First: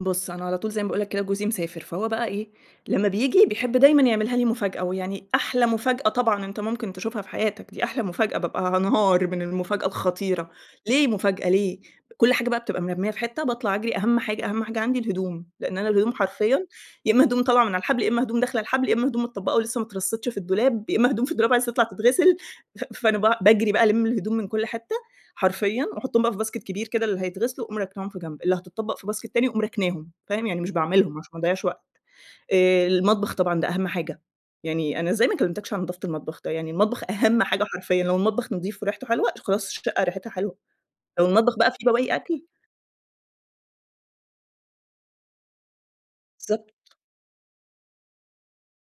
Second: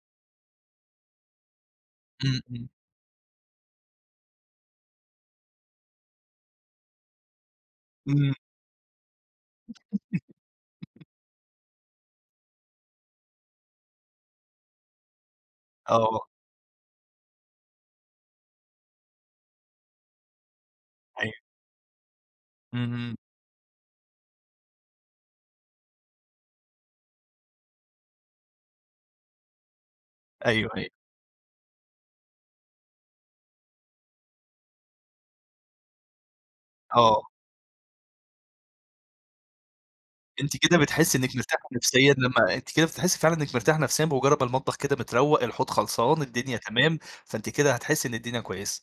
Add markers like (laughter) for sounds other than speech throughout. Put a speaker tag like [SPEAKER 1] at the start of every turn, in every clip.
[SPEAKER 1] بُصّ أنا على طول زي ما باقول لك كده جوزي مسافر، فهو بقى
[SPEAKER 2] إمم
[SPEAKER 1] إيه
[SPEAKER 2] إمم.
[SPEAKER 1] لمّا بييجي بيحب دايمًا يعملها لي مفاجأة، ويعني أحلى مفاجأة طبعًا أنت ممكن تشوفها في حياتك، دي أحلى
[SPEAKER 2] إمم.
[SPEAKER 1] مفاجأة بابقى هانهار من المفاجأة الخطيرة،
[SPEAKER 2] (laughs)
[SPEAKER 1] ليه مفاجأة، ليه؟ كُلّ حاجة بقى بتبقى مرمّية في حتة، باطلع أجري، أهم حاجة أهم حاجة عندي الهدوم، لأن أنا الهدوم
[SPEAKER 2] آه.
[SPEAKER 1] حرفيًا يا إما هدوم طالعة من الحبل، يا إما هدوم داخلة الحبل، يا إما هدوم متطبقة ولسه ما اترصيتش في الدولاب، يا إما هدوم
[SPEAKER 2] أيوه.
[SPEAKER 1] في الدولاب عايزة تطلع تتغسل، ف
[SPEAKER 2] اهم.
[SPEAKER 1] فأنا ب باجري بقى ألِمّ الهدوم من كُلّ حتة حرفيًا وأحطهم بقى في باسكت كبير كده اللي هيتغسلوا وأقوم راكناهم في جنب، اللي هتطبق في باسكت تاني وأقوم راكناهم، فاهم يعني
[SPEAKER 2] أيوه
[SPEAKER 1] مش
[SPEAKER 2] أيوه.
[SPEAKER 1] باعملهم عشان ما اضيعش وقت، آآ، المطبخ طبعًا ده أهم حاجة، يعني أنا إزاي ما كلمتكش عن نضافة المطبخ! ده يعني المطبخ
[SPEAKER 2] آه.
[SPEAKER 1] أهم حاجة حرفيًا لو المطبخ نضيف وريحته حلوة خلاص الشقة ريحتها
[SPEAKER 2] أنتِ
[SPEAKER 1] حلوة،
[SPEAKER 2] كده بتحسي
[SPEAKER 1] لو
[SPEAKER 2] إنك
[SPEAKER 1] المطبخ
[SPEAKER 2] مرتاحة
[SPEAKER 1] بقى فيه
[SPEAKER 2] نفسيًا،
[SPEAKER 1] بواقي أكْل
[SPEAKER 2] لمّا أنتِ كده بتحسي فعلًا إنك مرتاحة نفسيًا بمجرد ما المطبخ كده متروَّق، الحوض خلصان، الدنيا
[SPEAKER 1] بالضبط.
[SPEAKER 2] تمام، فأنتِ كده هتحسي إن الدنيا كويسة.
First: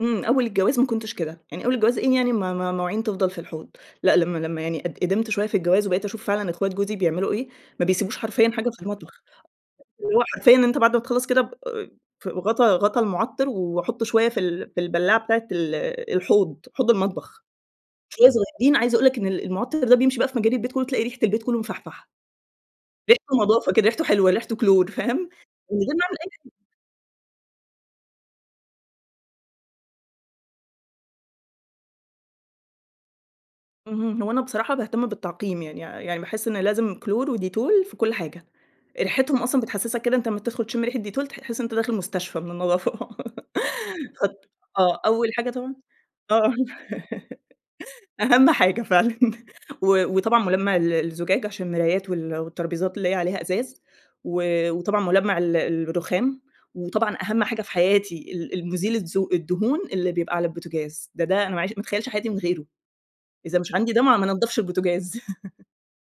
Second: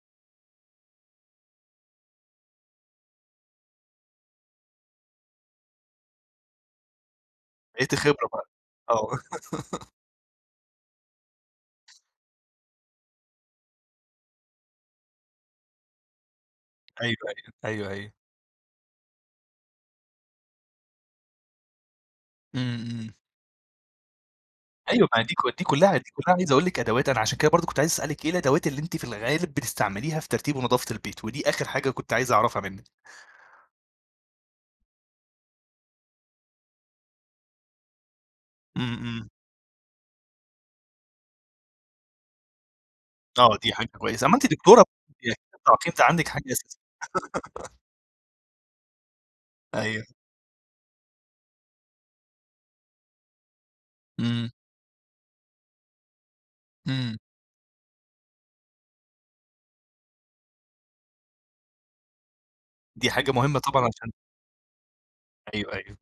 [SPEAKER 1] إمم، أول الجواز ما كنتش كده، يعني أول الجواز إيه يعني م م مواعين تفضل في الحوض؟ لأ، لمّا لمّا يعني قد قدمت شوية في الجواز وبقيت أشوف فعلًا أخوات جوزي بيعملوا إيه، ما
[SPEAKER 2] بقيتِ
[SPEAKER 1] بيسيبوش
[SPEAKER 2] خبرة بقى،
[SPEAKER 1] حرفيًا حاجة في
[SPEAKER 2] آه.
[SPEAKER 1] المطبخ،
[SPEAKER 2] (laughs)
[SPEAKER 1] وهو حرفيًا أنت بعد ما تخلّص كده ب آآ، في غطا غطا المعطِّر واحط شوية في ال في البلاعة بتاعة ال الحوض، حوض
[SPEAKER 2] أيوه
[SPEAKER 1] المطبخ،
[SPEAKER 2] أيوه، أيوه أيوه.
[SPEAKER 1] شوية صغيّرين، عايزة أقول لك إن ال المعطِّر ده بيمشي بقى في مجاري البيت كلّه تلاقي ريحة البيت كلّه مفحفحة.
[SPEAKER 2] إمم إمم.
[SPEAKER 1] ريحته نضافة كده ريحته حلوة ريحته كلور
[SPEAKER 2] أيوه ما
[SPEAKER 1] فاهم؟
[SPEAKER 2] دي كلّ دي
[SPEAKER 1] وده
[SPEAKER 2] كلّها
[SPEAKER 1] نوع
[SPEAKER 2] دي كلّها
[SPEAKER 1] من
[SPEAKER 2] عايز أقول لِك أدوات أنا عشان كده برضو كنت عايز أسألِك إيه الأدوات اللي أنتِ في الغالب بتستعمليها في ترتيب ونضافة البيت، ودي آخر حاجة كنت عايز أعرفها منِك؟
[SPEAKER 1] اهم، هو أنا بصراحة باهتم بالتعقييم يعني يعني باحس إن لازم كلور وديتول في كُلّ حاجة،
[SPEAKER 2] إمم إمم.
[SPEAKER 1] ريحتهم أصلًا بتحسسك كده أنت لمّا بتدخل تشم ريحة ديتول تح تحس أنت داخل مستشفى من النضافة،
[SPEAKER 2] آه دي حاجة
[SPEAKER 1] (laughs)
[SPEAKER 2] كويسة،
[SPEAKER 1] خت
[SPEAKER 2] أما أنتِ دكتورة
[SPEAKER 1] آه، أول حاجة
[SPEAKER 2] (unintelligible)
[SPEAKER 1] طبعًا
[SPEAKER 2] التعقيم ده عندِك حاجة
[SPEAKER 1] آه،
[SPEAKER 2] أساسية. (laughs)
[SPEAKER 1] (laughs) أهم حاجة فعلًا،
[SPEAKER 2] أيوه.
[SPEAKER 1] و وطبعًا ملمع ال الزجاج عشان المرايات وال والتربيزات اللي هي عليها إزاز،
[SPEAKER 2] إمم.
[SPEAKER 1] و وطبعًا ملمع ال الرخام،
[SPEAKER 2] إمم.
[SPEAKER 1] وطبعًا أهم حاجة في حياتي ال المُزيل الزو الدهون اللي بيبقى على البوتجاز، ده ده أنا ما اعي ما اتخيلش حياتي من غيره،
[SPEAKER 2] دي حاجة مهمة
[SPEAKER 1] إذا مش
[SPEAKER 2] طبعًا
[SPEAKER 1] عندي ده
[SPEAKER 2] عشان
[SPEAKER 1] ما ما انضفش البوتجاز. (laughs)
[SPEAKER 2] أيوه أيوه.